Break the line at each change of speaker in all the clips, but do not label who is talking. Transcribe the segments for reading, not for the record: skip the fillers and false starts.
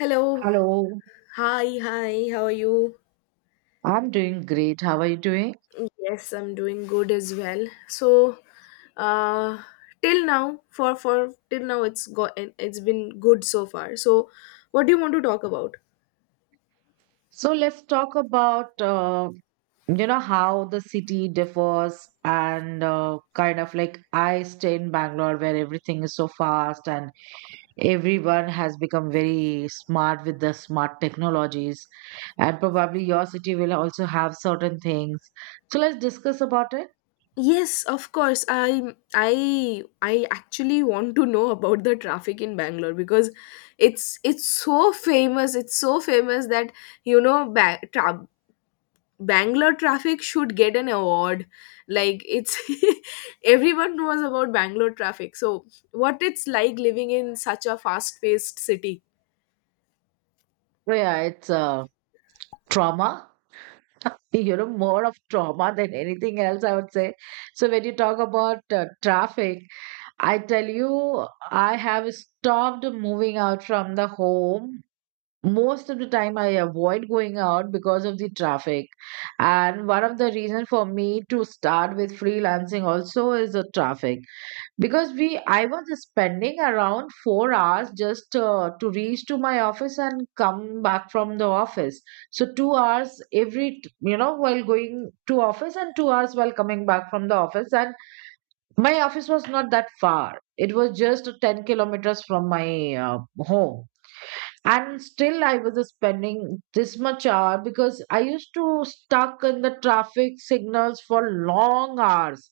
Hello.
Hello,
Hi, hi. How are you?
I'm doing.
Yes, I'm doing good as well. So, uh, till now, for till now, it's been good so far. So, what do you want to talk about?
So let's talk about you know how the city differs and kind of like I stay in Bangalore where everything is so fast and everyone has become very smart with the smart technologies, and probably your city will also have certain things. So let's discuss about it.
Yes, of course. I actually want to know about the traffic in Bangalore because it's so famous. It's so famous that you know ba- tra- Bangalore traffic should get an award. Like it's everyone knows about Bangalore traffic. So what it's like living in such a fast-paced city.
So yeah, it's trauma. You know, more of trauma than anything else, I would say. So when you talk about traffic. I tell you, I have stopped moving out from the home. Most of the time, I avoid going out because of the traffic. And one of the reasons for me to start with freelancing also is the traffic. Because I was spending around 4 hours just to reach to my office and come back from the office. So 2 hours every, you know, while going to office and 2 hours while coming back from the office. And my office was not that far. It was just 10 kilometers from my home. And still, I was spending this much hour because I used to stuck in the traffic signals for long hours.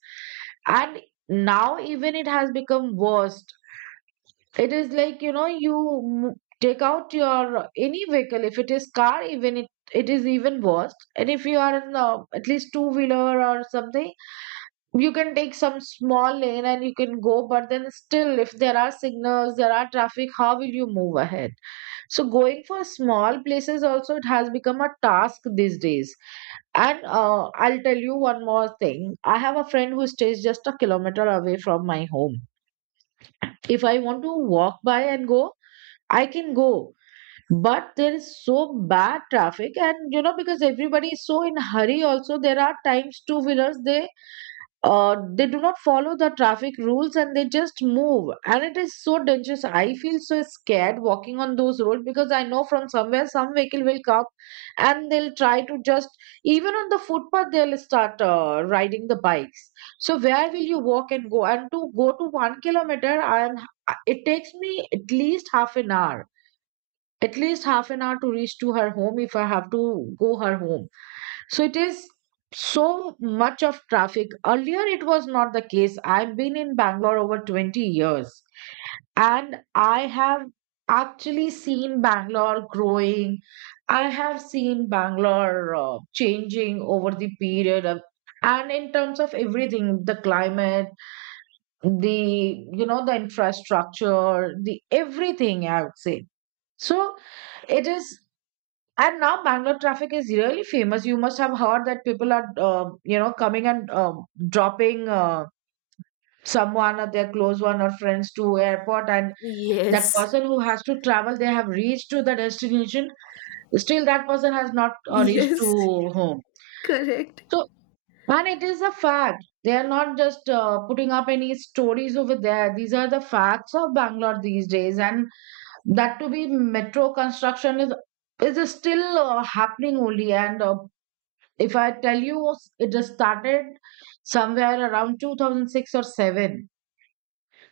And now, even it has become worse. It is like, you know, take out your any vehicle. If it is car, it is even worse. And if you are in at least two wheeler or something, you can take some small lane and you can go, but then still if there are signals, there are traffic, how will you move ahead? So going for small places also, it has become a task these days. And I'll tell you one more thing. I have a friend who stays just a kilometer away from my home. If I want to walk by and go, I can go, but there is so bad traffic. And you know, because everybody is so in hurry also, there are times two wheelers, they do not follow the traffic rules and they just move, and it is so dangerous. I feel so scared walking on those roads because I know from somewhere some vehicle will come and they'll try to just, even on the footpath, they'll start riding the bikes. So where will you walk and go? And to go to 1 kilometer, I am it takes me at least half an hour, at least half an hour to reach to her home if I have to go her home. So it is so much of traffic. Earlier, it was not the case. I've been in Bangalore over 20 years, and I have actually seen Bangalore growing. I have seen Bangalore changing over the period of, and in terms of everything, the climate, the, you know, the infrastructure, the everything, I would say. So it is, and now Bangalore traffic is really famous. You must have heard that people are, um, you know, coming and dropping someone or their close one or friends to airport, and that
Yes.
person who has to travel, they have reached to the destination. Still, that person has not reached to
Yes,
home.
correct.
So, and it is a fact. They are not just putting up any stories over there. These are the facts of Bangalore these days, and that to be metro construction is still happening only. And if I tell you, it just started somewhere around 2006 or 7.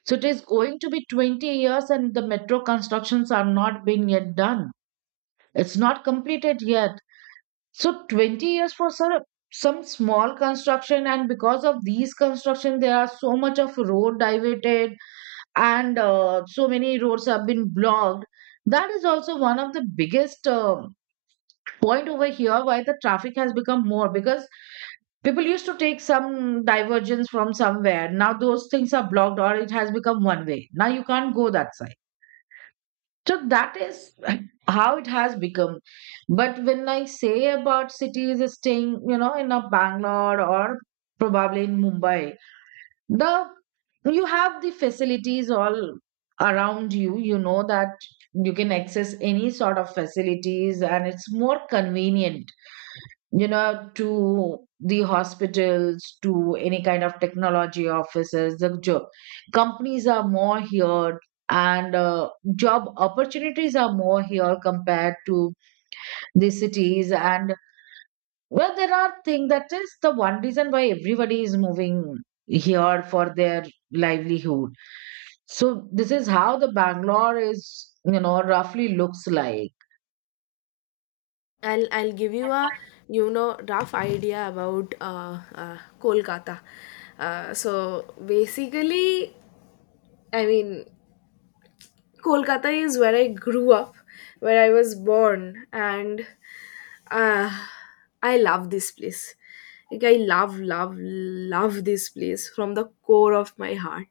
So it is going to be 20 years, and the metro constructions are not being yet done. It's not completed yet. So 20 years for some small construction, and because of these construction, there are so much of road diverted, and so many roads have been blocked. That is also one of the biggest point over here why the traffic has become more, because people used to take some divergence from somewhere. Now those things are blocked or it has become one way. Now you can't go that side. So that is how it has become. But when I say about cities staying, you know, in a Bangalore or probably in Mumbai, the, you have the facilities all around you. You know that you can access any sort of facilities and it's more convenient, you know, to the hospitals, to any kind of technology offices. The job companies are more here, and job opportunities are more here compared to the cities. And well, there are things that is the one reason why everybody is moving here for their livelihood. So this is how the Bangalore is, you know, roughly looks like.
I'll give you a rough idea about Kolkata. So basically, I mean, Kolkata is where I grew up, where I was born, and uh, I love this place. Like I love, love, love this place from the core of my heart.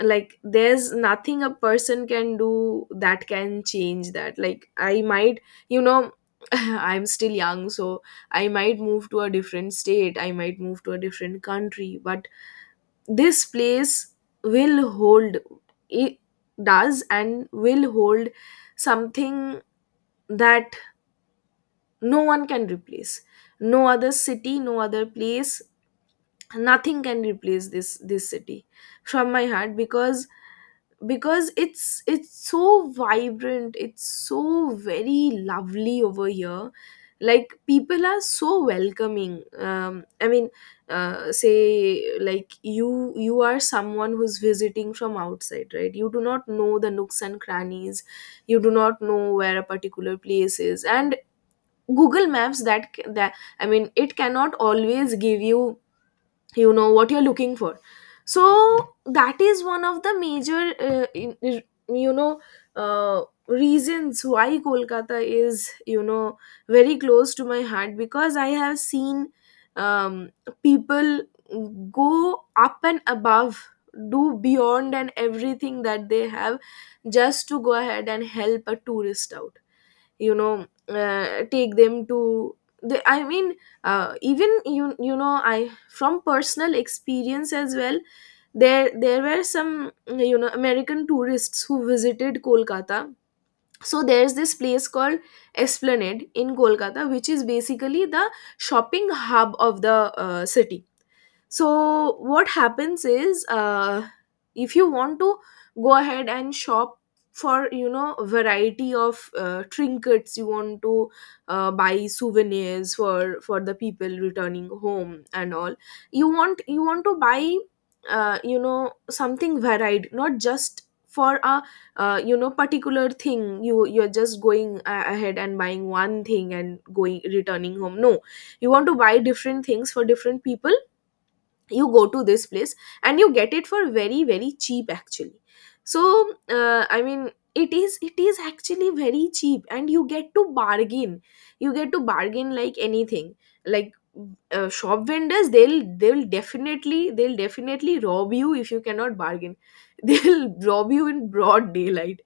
Like there's nothing a person can do that can change that. Like I might, you know I'm still young, so I might move to a different state, I might move to a different country, but this place will hold — it does, and will hold something that no one can replace. No other city, no other place, nothing can replace this city from my heart, because it's so vibrant, it's so very lovely over here. Like people are so welcoming. I mean, say, like you are someone who's visiting from outside, right? You do not know the nooks and crannies, you do not know where a particular place is, and Google Maps, that, I mean, it cannot always give you you know what you're looking for. So that is one of the major you know uh, reasons why Kolkata is very close to my heart, because I have seen, um, people go up and above, do beyond and everything that they have, just to go ahead and help a tourist out, take them to I mean, even I, from personal experience as well, there were some American tourists who visited Kolkata. So there's this place called Esplanade in Kolkata, which is basically the shopping hub of the city. So what happens is, if you want to go ahead and shop for variety of trinkets, you want to buy souvenirs for the people returning home and all. You want to buy something varied, not just for a particular thing. You're just going ahead and buying one thing and going returning home. No, you want to buy different things for different people. You go to this place and you get it for very very cheap, actually. So I mean, it is actually very cheap, and you get to bargain. You get to bargain like anything. Like, shop vendors, they'll definitely rob you if you cannot bargain. They'll rob you in broad daylight.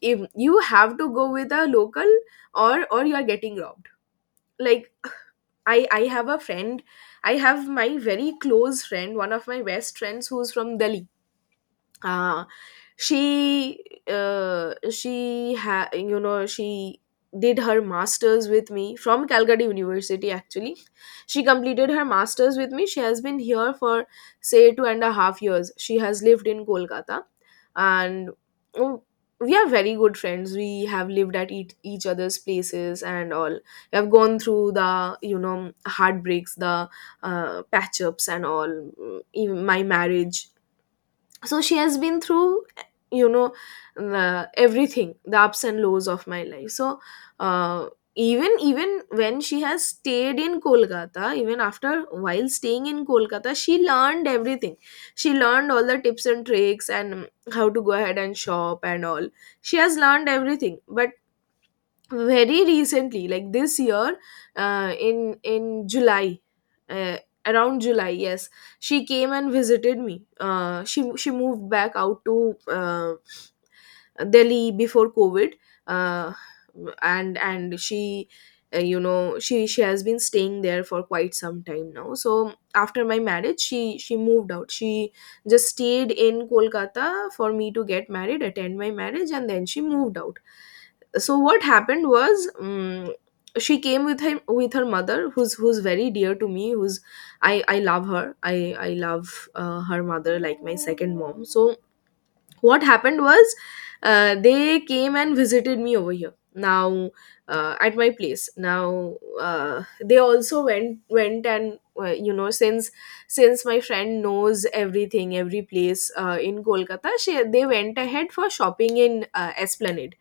If you have to go with a local, or you are getting robbed. Like, I have a friend. I have my very close friend, one of my best friends, who's from Delhi. Uh, she uh, she ha- you know she did her masters with me from Calcutta University, actually. She completed her masters with me. She has been here for, say, 2.5 years. She has lived in Kolkata, and, oh, we are very good friends. We have lived at each other's places and all. We have gone through the heartbreaks, the patch ups and all, even my marriage. So she has been through, you know everything, the ups and lows of my life. So uh, even when she has stayed in Kolkata, even after, while staying in Kolkata, she learned everything. She learned all the tips and tricks and how to go ahead and shop and all. She has learned everything, but very recently, like this year, in July, uh, around July, yes, she came and visited me. She moved back out to Delhi before COVID. Uh, and and she you know she has been staying there for quite some time now. So after my marriage, she moved out. She just stayed in Kolkata for me to get married, attend my marriage, and then she moved out. So what happened was, she came with him, with her mother, who's very dear to me, who's — I love her, I love, her mother like my second mom. So what happened was, they came and visited me over here now, at my place now. They also went and, since my friend knows everything, every place in Kolkata, they went ahead for shopping in Esplanade.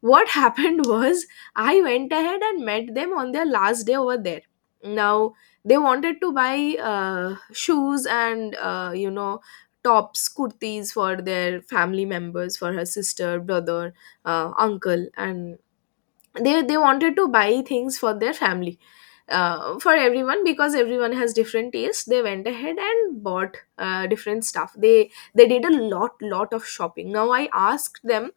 What happened was I went ahead and met them on their last day over there. Now they wanted to buy shoes and tops, kurtis for their family members, for her sister, brother, uncle, and they wanted to buy things for their family, for everyone, because everyone has different tastes. They went ahead and bought different stuff. They did a lot of shopping. Now I asked them,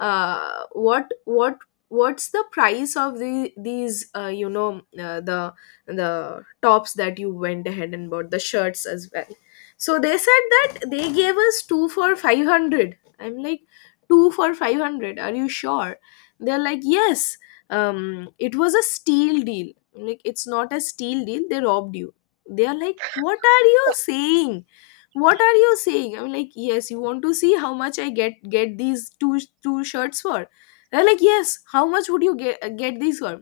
uh, what what what's the price of these the tops that you went ahead and bought, the shirts as well. So they said that they gave us two for 500. I'm like, two for 500? Are you sure? They're like, yes. It was a steal deal. I'm like, it's not a steal deal, they robbed you. They're like, what are you saying? What are you saying? I'm like, yes, you want to see how much I get these two shirts for? They're like, yes, how much would you get these for?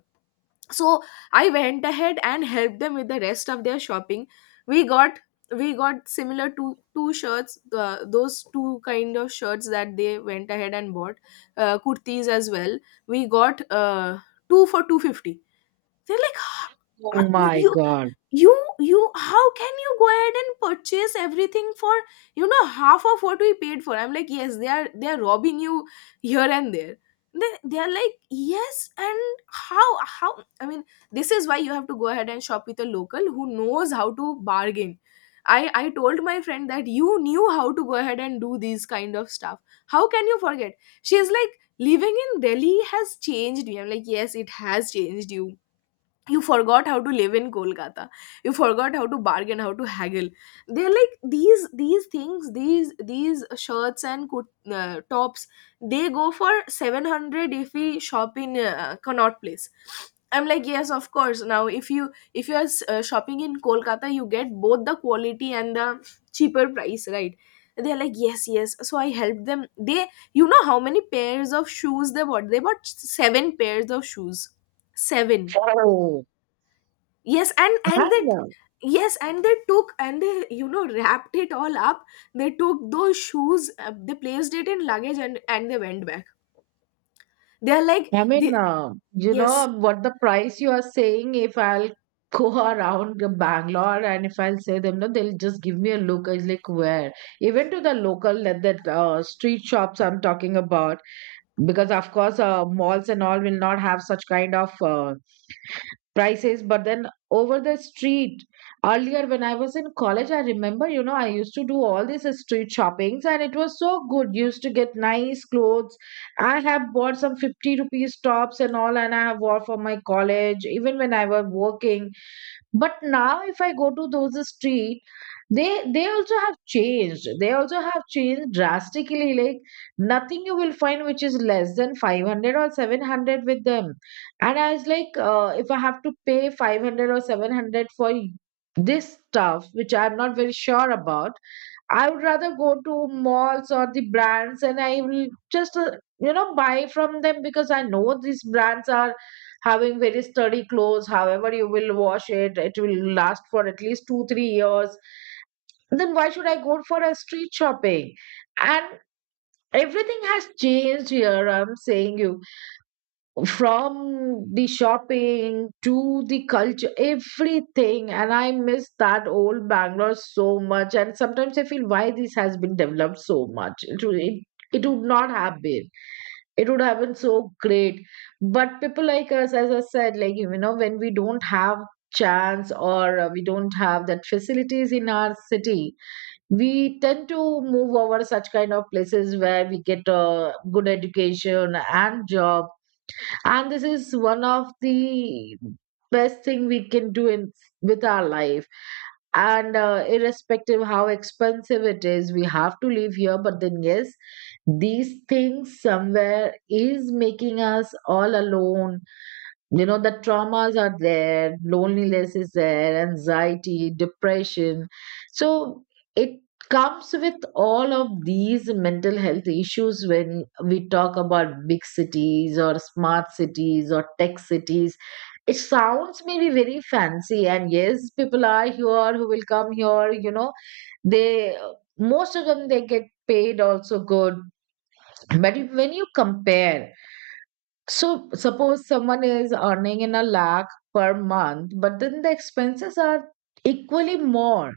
So I went ahead and helped them with the rest of their shopping. we got we got similar to two shirts, those two kind of shirts that they went ahead and bought, kurtis as well. We got, two for 250. They're like, "Huh?
Oh
Uh,
my
you
God.
you how can you go ahead and purchase everything for half of what we paid for?" I'm like, yes, they are robbing you here and there. They are like, yes. And how, I mean, this is why you have to go ahead and shop with a local who knows how to bargain. I told my friend that you knew how to go ahead and do these kind of stuff, how can you forget? She's like, living in Delhi has changed me. I'm like, yes, it has changed you. You forgot how to live in Kolkata. You forgot how to bargain, how to haggle. They're like, these things, these shirts and tops, they go for 700 if we shop in Connaught Place. I'm like, yes, of course, now if you are shopping in Kolkata, you get both the quality and the cheaper price, right? They're like, yes, yes, so I helped them. They, how many pairs of shoes they bought? They bought seven pairs of shoes. Seven.
Oh.
Yes, and they,
And
yes, and they took, and they, wrapped it all up. They took those shoes, they placed it in luggage, and they went back. They are like,
I mean,
they —
you know
yes,
what the price you are saying. If I'll go around the Bangalore and if I'll say them, no, they'll just give me a look. I was like, where? Even to the local that street shops I'm talking about, because of course, malls and all will not have such kind of. Prices, but then over the street, earlier when I was in college, I remember, you know, I used to do all these street shoppings and it was so good, used to get nice clothes. I have bought some 50 rupees tops and all, and I have wore for my college even when I was working. But now if I go to those street, they also have changed, they also have changed drastically. Like nothing you will find which is less than 500 or 700 with them. And I was like if I have to pay 500 or 700 for this stuff which I'm not very sure about, I would rather go to malls or the brands and I will just, you know, buy from them because I know these brands are having very sturdy clothes. However, you will wash it, it will last for at least two, 3 years. Then why should I go for a street shopping? And everything has changed here. I'm saying you from the shopping to the culture, everything. And I miss that old Bangalore so much, and sometimes I feel why this has been developed so much. It would not have been, it would have been so great. But people like us, as I said, like, you know, when we don't have chance or we don't have that facilities in our city, we tend to move over such kind of places where we get a good education and job. And this is one of the best thing we can do in with our life. And irrespective how expensive it is, we have to live here, but then yes, these things somewhere is making us all alone. You know, the traumas are there, loneliness is there, anxiety, depression. So it comes with all of these mental health issues. When we talk about big cities or smart cities or tech cities, it sounds maybe very fancy, and yes, people are here who will come here, you know, they, most of them they get paid also good. But when you compare, so suppose someone is earning in a lakh per month, but then the expenses are equally more.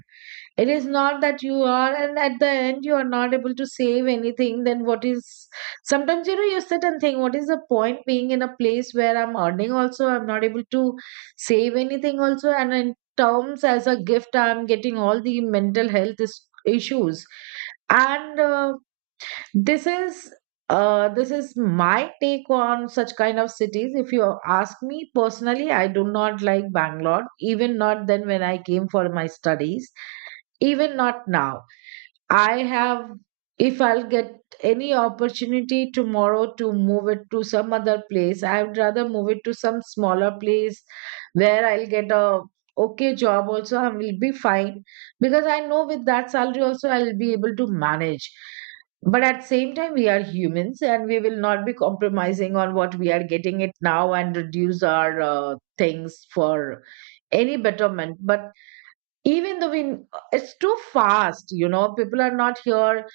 It is not that you are, and at the end you are not able to save anything. Then what is? Sometimes you know you sit and think, what is the point being in a place where I'm earning also, I'm not able to save anything also, and in terms as a gift, I'm getting all the mental health issues. And this is uh, this is my take on such kind of cities. If you ask me personally, I do not like Bangalore, even not then when I came for my studies, even not now. I have, if I'll get any opportunity tomorrow to move it to some other place, I would rather move it to some smaller place where I'll get a okay job also, I will be fine, because I know with that salary also I'll be able to manage. But at same time, we are humans and we will not be compromising on what we are getting it now and reduce our things for any betterment. But even though wind, it's too fast. People are not here.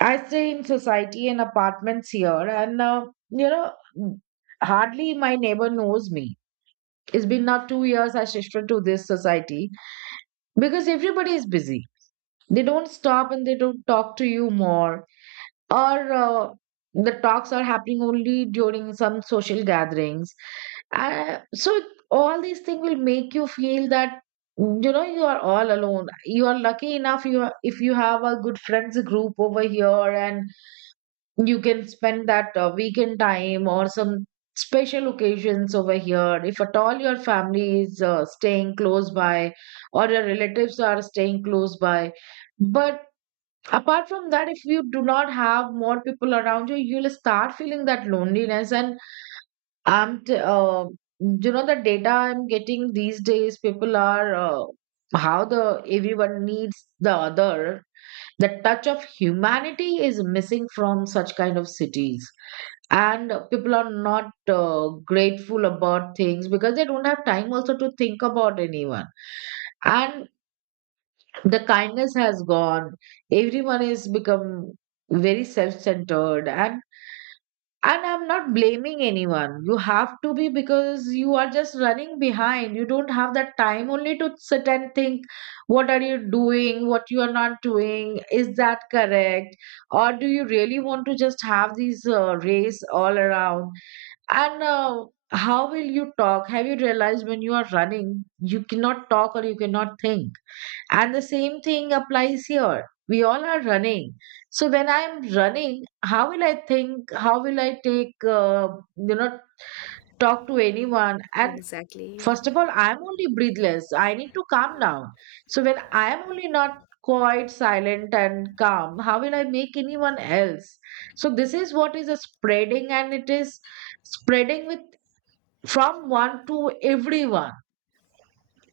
I stay in society and apartments here, and you know hardly my neighbor knows me. It's been now 2 years I shifted to this society because everybody is busy. They don't stop and they don't talk to you more, or the talks are happening only during some social gatherings. So all these things will make you feel that you are all alone. You are lucky enough, you are, if you have a good friends group over here, and you can spend that weekend time or some special occasions over here if at all your family is staying close by, or your relatives are staying close by. But apart from that, if you do not have more people around you, you'll start feeling that loneliness. And i'm t- uh, the data I'm getting these days, people are how the everyone needs the other. The touch of humanity is missing from such kind of cities, and people are not grateful about things because they don't have time also to think about anyone. And the kindness has gone. Everyone is become very self-centered. And I'm not blaming anyone, you have to be, because you are just running behind. You don't have that time only to sit and think what are you doing, what you are not doing, is that correct, or do you really want to just have these race all around? And how will you talk? Have you realized when you are running you cannot talk or you cannot think? And the same thing applies here. We all are running. So when I'm running, how will I think? How will I take, you know, talk to anyone? And
exactly.
first of all, I'm only breathless. I need to calm down. So when I'm only not quite silent and calm, how will I make anyone else? So this is what is a spreading, and it is spreading with from one to everyone.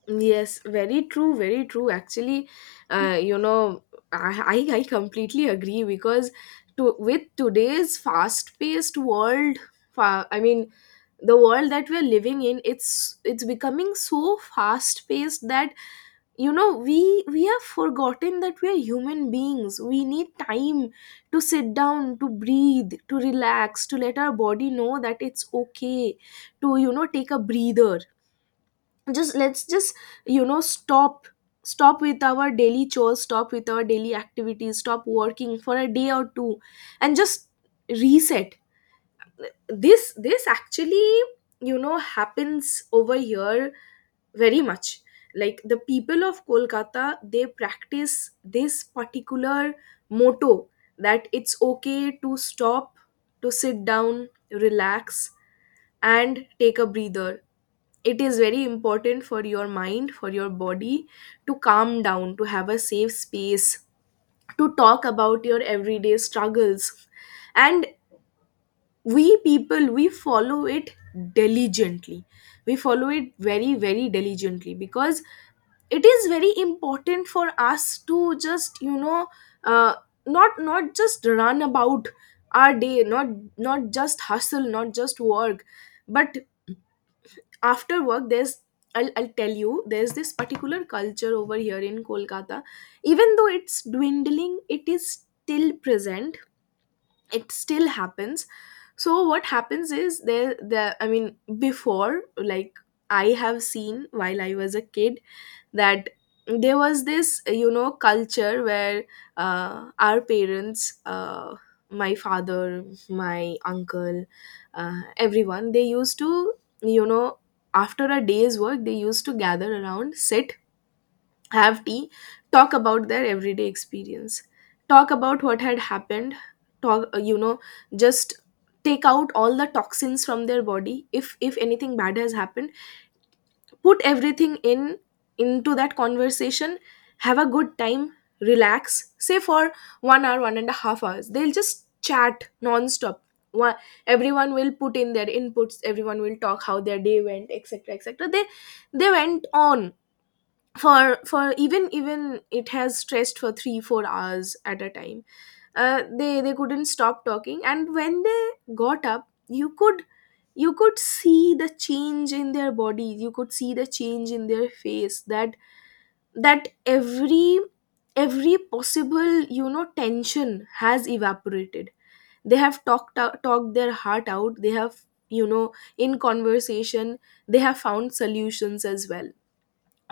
Yes, very true, very true. Actually, uh, you know, I completely agree because to with today's fast-paced world, I mean, the world that we're living in, it's becoming so fast-paced that we have forgotten that we are human beings, we need time to sit down, to breathe, to relax, to let our body know that it's okay to take a breather. Just Let's just you know stop stop with our daily chores, stop with our daily activities, stop working for a day or two, and just reset. This actually happens over here, very much like the people of Kolkata. They practice this particular motto that it's okay to stop, to sit down, relax, and take a breather. It is very important for your mind, for your body, to calm down, to have a safe space to talk about your everyday struggles. And we people, we follow it diligently. We follow it very, very diligently, because it is very important for us to just uh, not just run about our day, not just hustle, not just work. But after work, there's— I'll tell you, there's this particular culture over here in Kolkata. Even though it's dwindling, it is still present. It still happens. So what happens is, there the I mean, before, like, I have seen while I was a kid that there was this, culture where our parents, my father, my uncle, everyone, they used to, you know after a day's work, they used to gather around, sit, have tea, talk about their everyday experience, talk about what had happened, talk, just take out all the toxins from their body if anything bad has happened, put everything in into that conversation, have a good time, relax. Say for one hour, one and a half hours, they'll just chat non-stop. Wha- everyone will put in their inputs, everyone will talk how their day went, etc, etc. They went on for even it has stressed for 3, 4 hours at a time. They couldn't stop talking, and when they got up, you could see the change in their bodies, you could see the change in their face, that that every every possible tension has evaporated. They have talked out, talked their heart out. They have, you know in conversation, they have found solutions as well.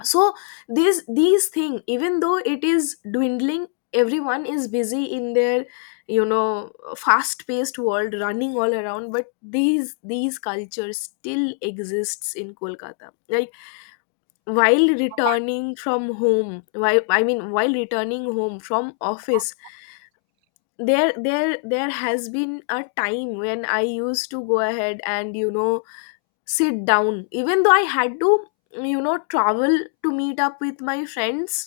So this these thing, even though it is dwindling, everyone is busy in their, you know fast paced world, running all around. But these cultures still exists in Kolkata. Like, while returning from home, why I mean, while returning home from office, there has been a time when I used to go ahead and, sit down, even though I had to, travel to meet up with my friends.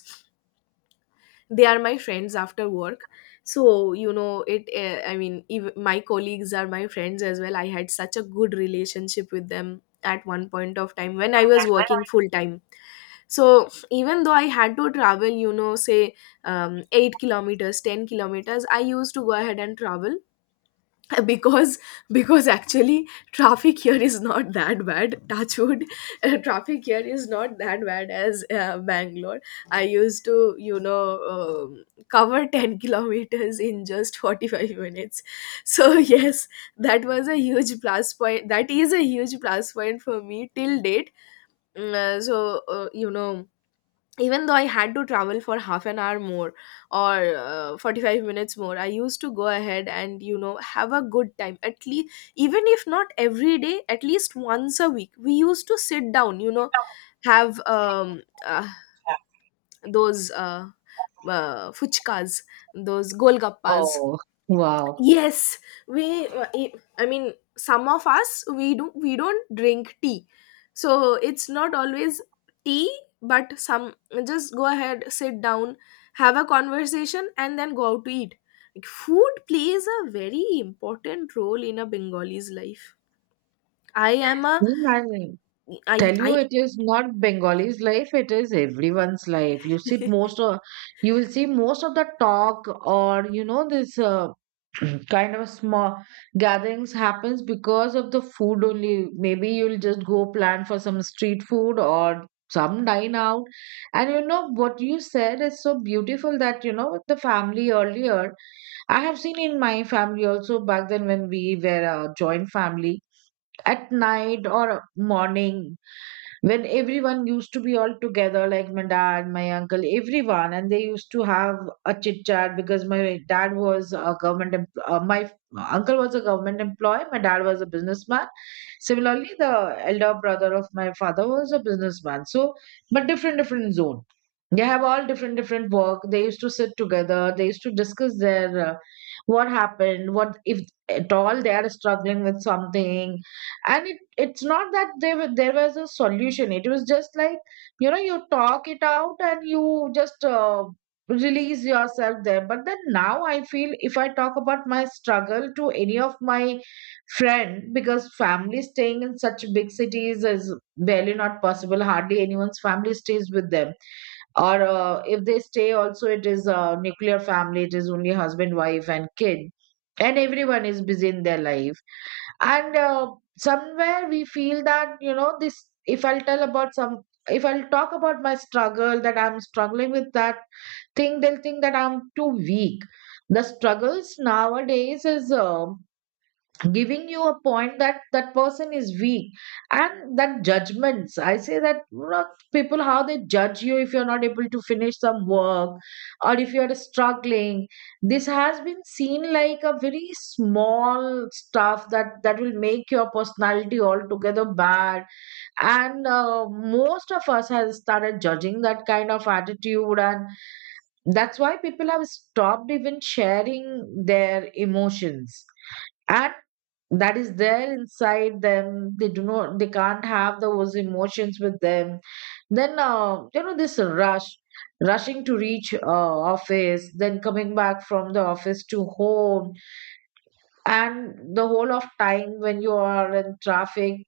They are my friends after work. So, you know it I mean, ev my colleagues are my friends as well. I had such a good relationship with them at one point of time when I was working full time. So even though I had to travel, say, 8 kilometers, 10 kilometers, I used to go ahead and travel, because— because actually, traffic here is not that bad, touchwood. Traffic here is not that bad as Bangalore. I used to, cover 10 kilometers in just 45 minutes. So, yes, that was a huge plus point. That is a huge plus point for me till date. So, even though I had to travel for half an hour more, or 45 minutes more, I used to go ahead and, have a good time. At least, even if not every day, at least once a week we used to sit down, have those, fuchkas, those golgappas.
Oh, wow.
Yes, we. I mean, some of us, we do, we don't drink tea, so it's not always tea. But some just go ahead, sit down, have a conversation, and then go out to eat. Like, food plays a very important role in a Bengali's life. I am a.
Imagine.
I
Tell you,
I
it is not Bengali's life, it is everyone's life. You see most of you will see most of the talk, or you know this kind of small gatherings happens because of the food only. Maybe you'll just go plan for some street food or some dine out. And you know what you said is so beautiful, that you know with the family earlier, I have seen in my family also. Back then when we were a joint family, at night or morning when everyone used to be all together, like my dad, my uncle, everyone, and they used to have a chit chat. Because my dad was a government, my uncle was a government employee, my dad was a businessman. Similarly, the elder brother of my father was a businessman. So, but different, different zone. They have all different, different work. They used to sit together. They used to discuss their what happened, what if at all they are struggling with something. And it, it's not that there was a solution. It was just like, you know, you talk it out and you just release yourself there. But then now I feel if I talk about my struggle to any of my friend, because family staying in such big cities is barely not possible. Hardly anyone's family stays with them, or if they stay also, it is a nuclear family. It is only husband, wife and kid, and everyone is busy in their life. And somewhere we feel that, you know, this if I'll tell about some, if I'll talk about my struggle that I'm struggling with that thing, they'll think that I'm too weak. The struggles nowadays is giving you a point that that person is weak. And that judgments, I say that, you know, people how they judge you if you're not able to finish some work, or if you're struggling, this has been seen like a very small stuff that that will make your personality altogether bad. And most of us has started judging that kind of attitude, and that's why people have stopped even sharing their emotions. And that is there inside them, they do not, they can't have those emotions with them. Then you know this rush, rushing to reach office, then coming back from the office to home, and the whole of time when you are in traffic,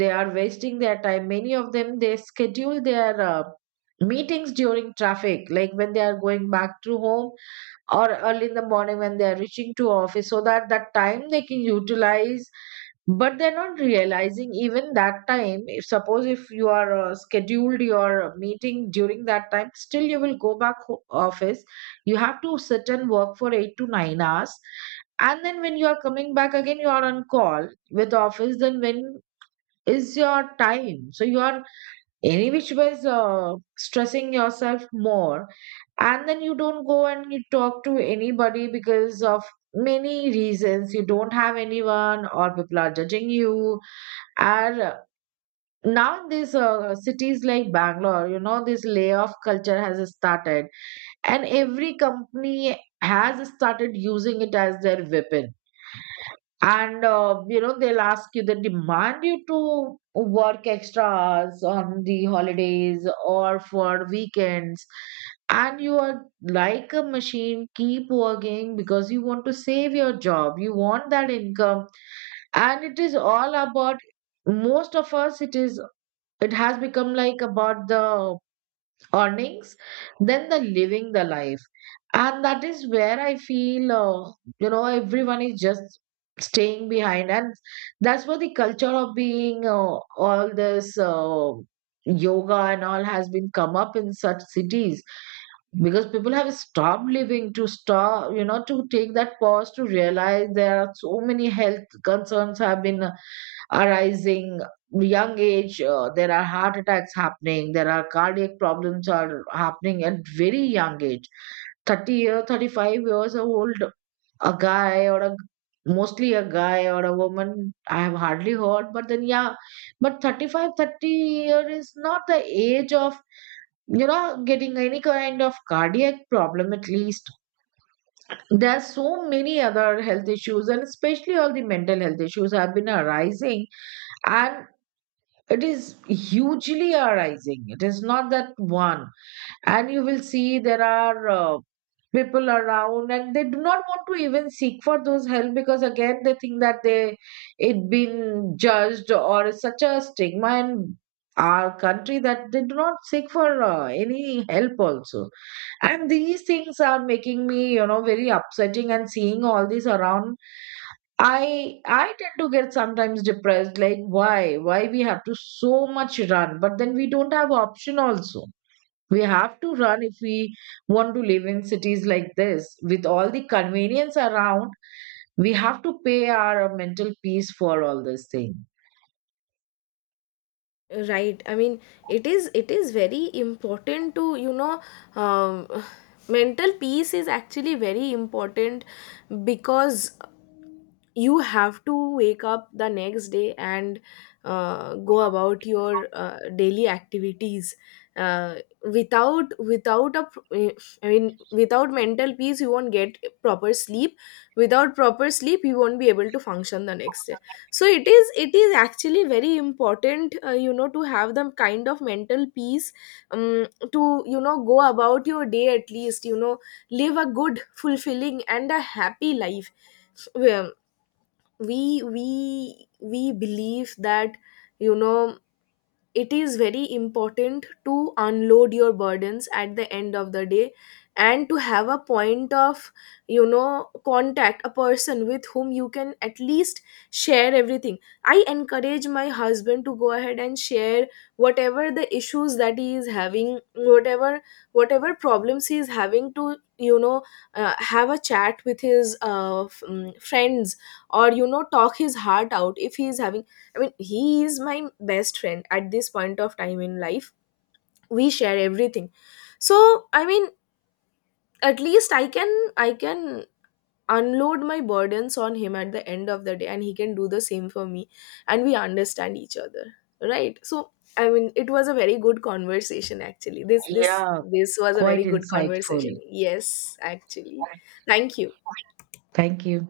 they are wasting their time. Many of them, they schedule their meetings during traffic, like when they are going back to home, or early in the morning when they are reaching to office, so that that time they can utilize. But they're not realizing even that time, if suppose if you are scheduled your meeting during that time, still you will go back office. You have to sit and work for 8 to 9 hours, and then when you are coming back again, you are on call with office. Then when is your time? So you are any which was stressing yourself more. And then you don't go and you talk to anybody because of many reasons. You don't have anyone, or people are judging you. And now in these cities like Bangalore, you know this layoff culture has started, and every company has started using it as their weapon. And you know they'll ask you, they demand you to work extra hours on the holidays or for weekends. And you are like a machine, keep working because you want to save your job, you want that income. And it is all about, most of us, it is, it has become like about the earnings than the living the life. And that is where I feel you know everyone is just staying behind. And that's where the culture of being all this yoga and all has been come up in such cities, because people have stopped living, to stop, you know, to take that pause, to realize there are so many health concerns have been arising. Young age, there are heart attacks happening, there are cardiac problems are happening at very young age. 30 year, 35 years old, a guy or a, mostly a guy or a woman, I have hardly heard, but then yeah. But 35, 30 year is not the age of, you know, getting any kind of cardiac problem, at least. There are so many other health issues, and especially all the mental health issues have been arising. And it is hugely arising, it is not that one. And you will see there are people around, and they do not want to even seek for those help, because again they think that they, it been judged, or is such a stigma in our country that they do not seek for any help also. And these things are making me, you know, very upsetting. And seeing all this around, I tend to get sometimes depressed, like why? Why we have to so much run? But then we don't have option also. We have to run if we want to live in cities like this. With all the convenience around, we have to pay our mental peace for all this thing.
Right. I mean, it is very important to, Um, Mental peace is actually very important, because you have to wake up the next day and go about your daily activities uh, without I mean, without mental peace, you won't get proper sleep. Without proper sleep, you won't be able to function the next day. So it is actually very important, to have the kind of mental peace, um, to, go about your day, at least live a good, fulfilling, and a happy life. Well, we believe that, you know it is very important to unload your burdens at the end of the day, and to have a point of, contact, a person with whom you can at least share everything. I encourage my husband to go ahead and share whatever the issues that he is having, whatever problems he is having, to, have a chat with his friends, or, talk his heart out if he is having— I mean, he is my best friend at this point of time in life. We share everything. So, I mean, at least I can unload my burdens on him at the end of the day, and he can do the same for me, and we understand each other. Right? So, I mean, it was a very good conversation, actually. This this
Yeah,
this was a
quite
very good
insightful.
conversation. Yes, actually. Thank you.
Thank you.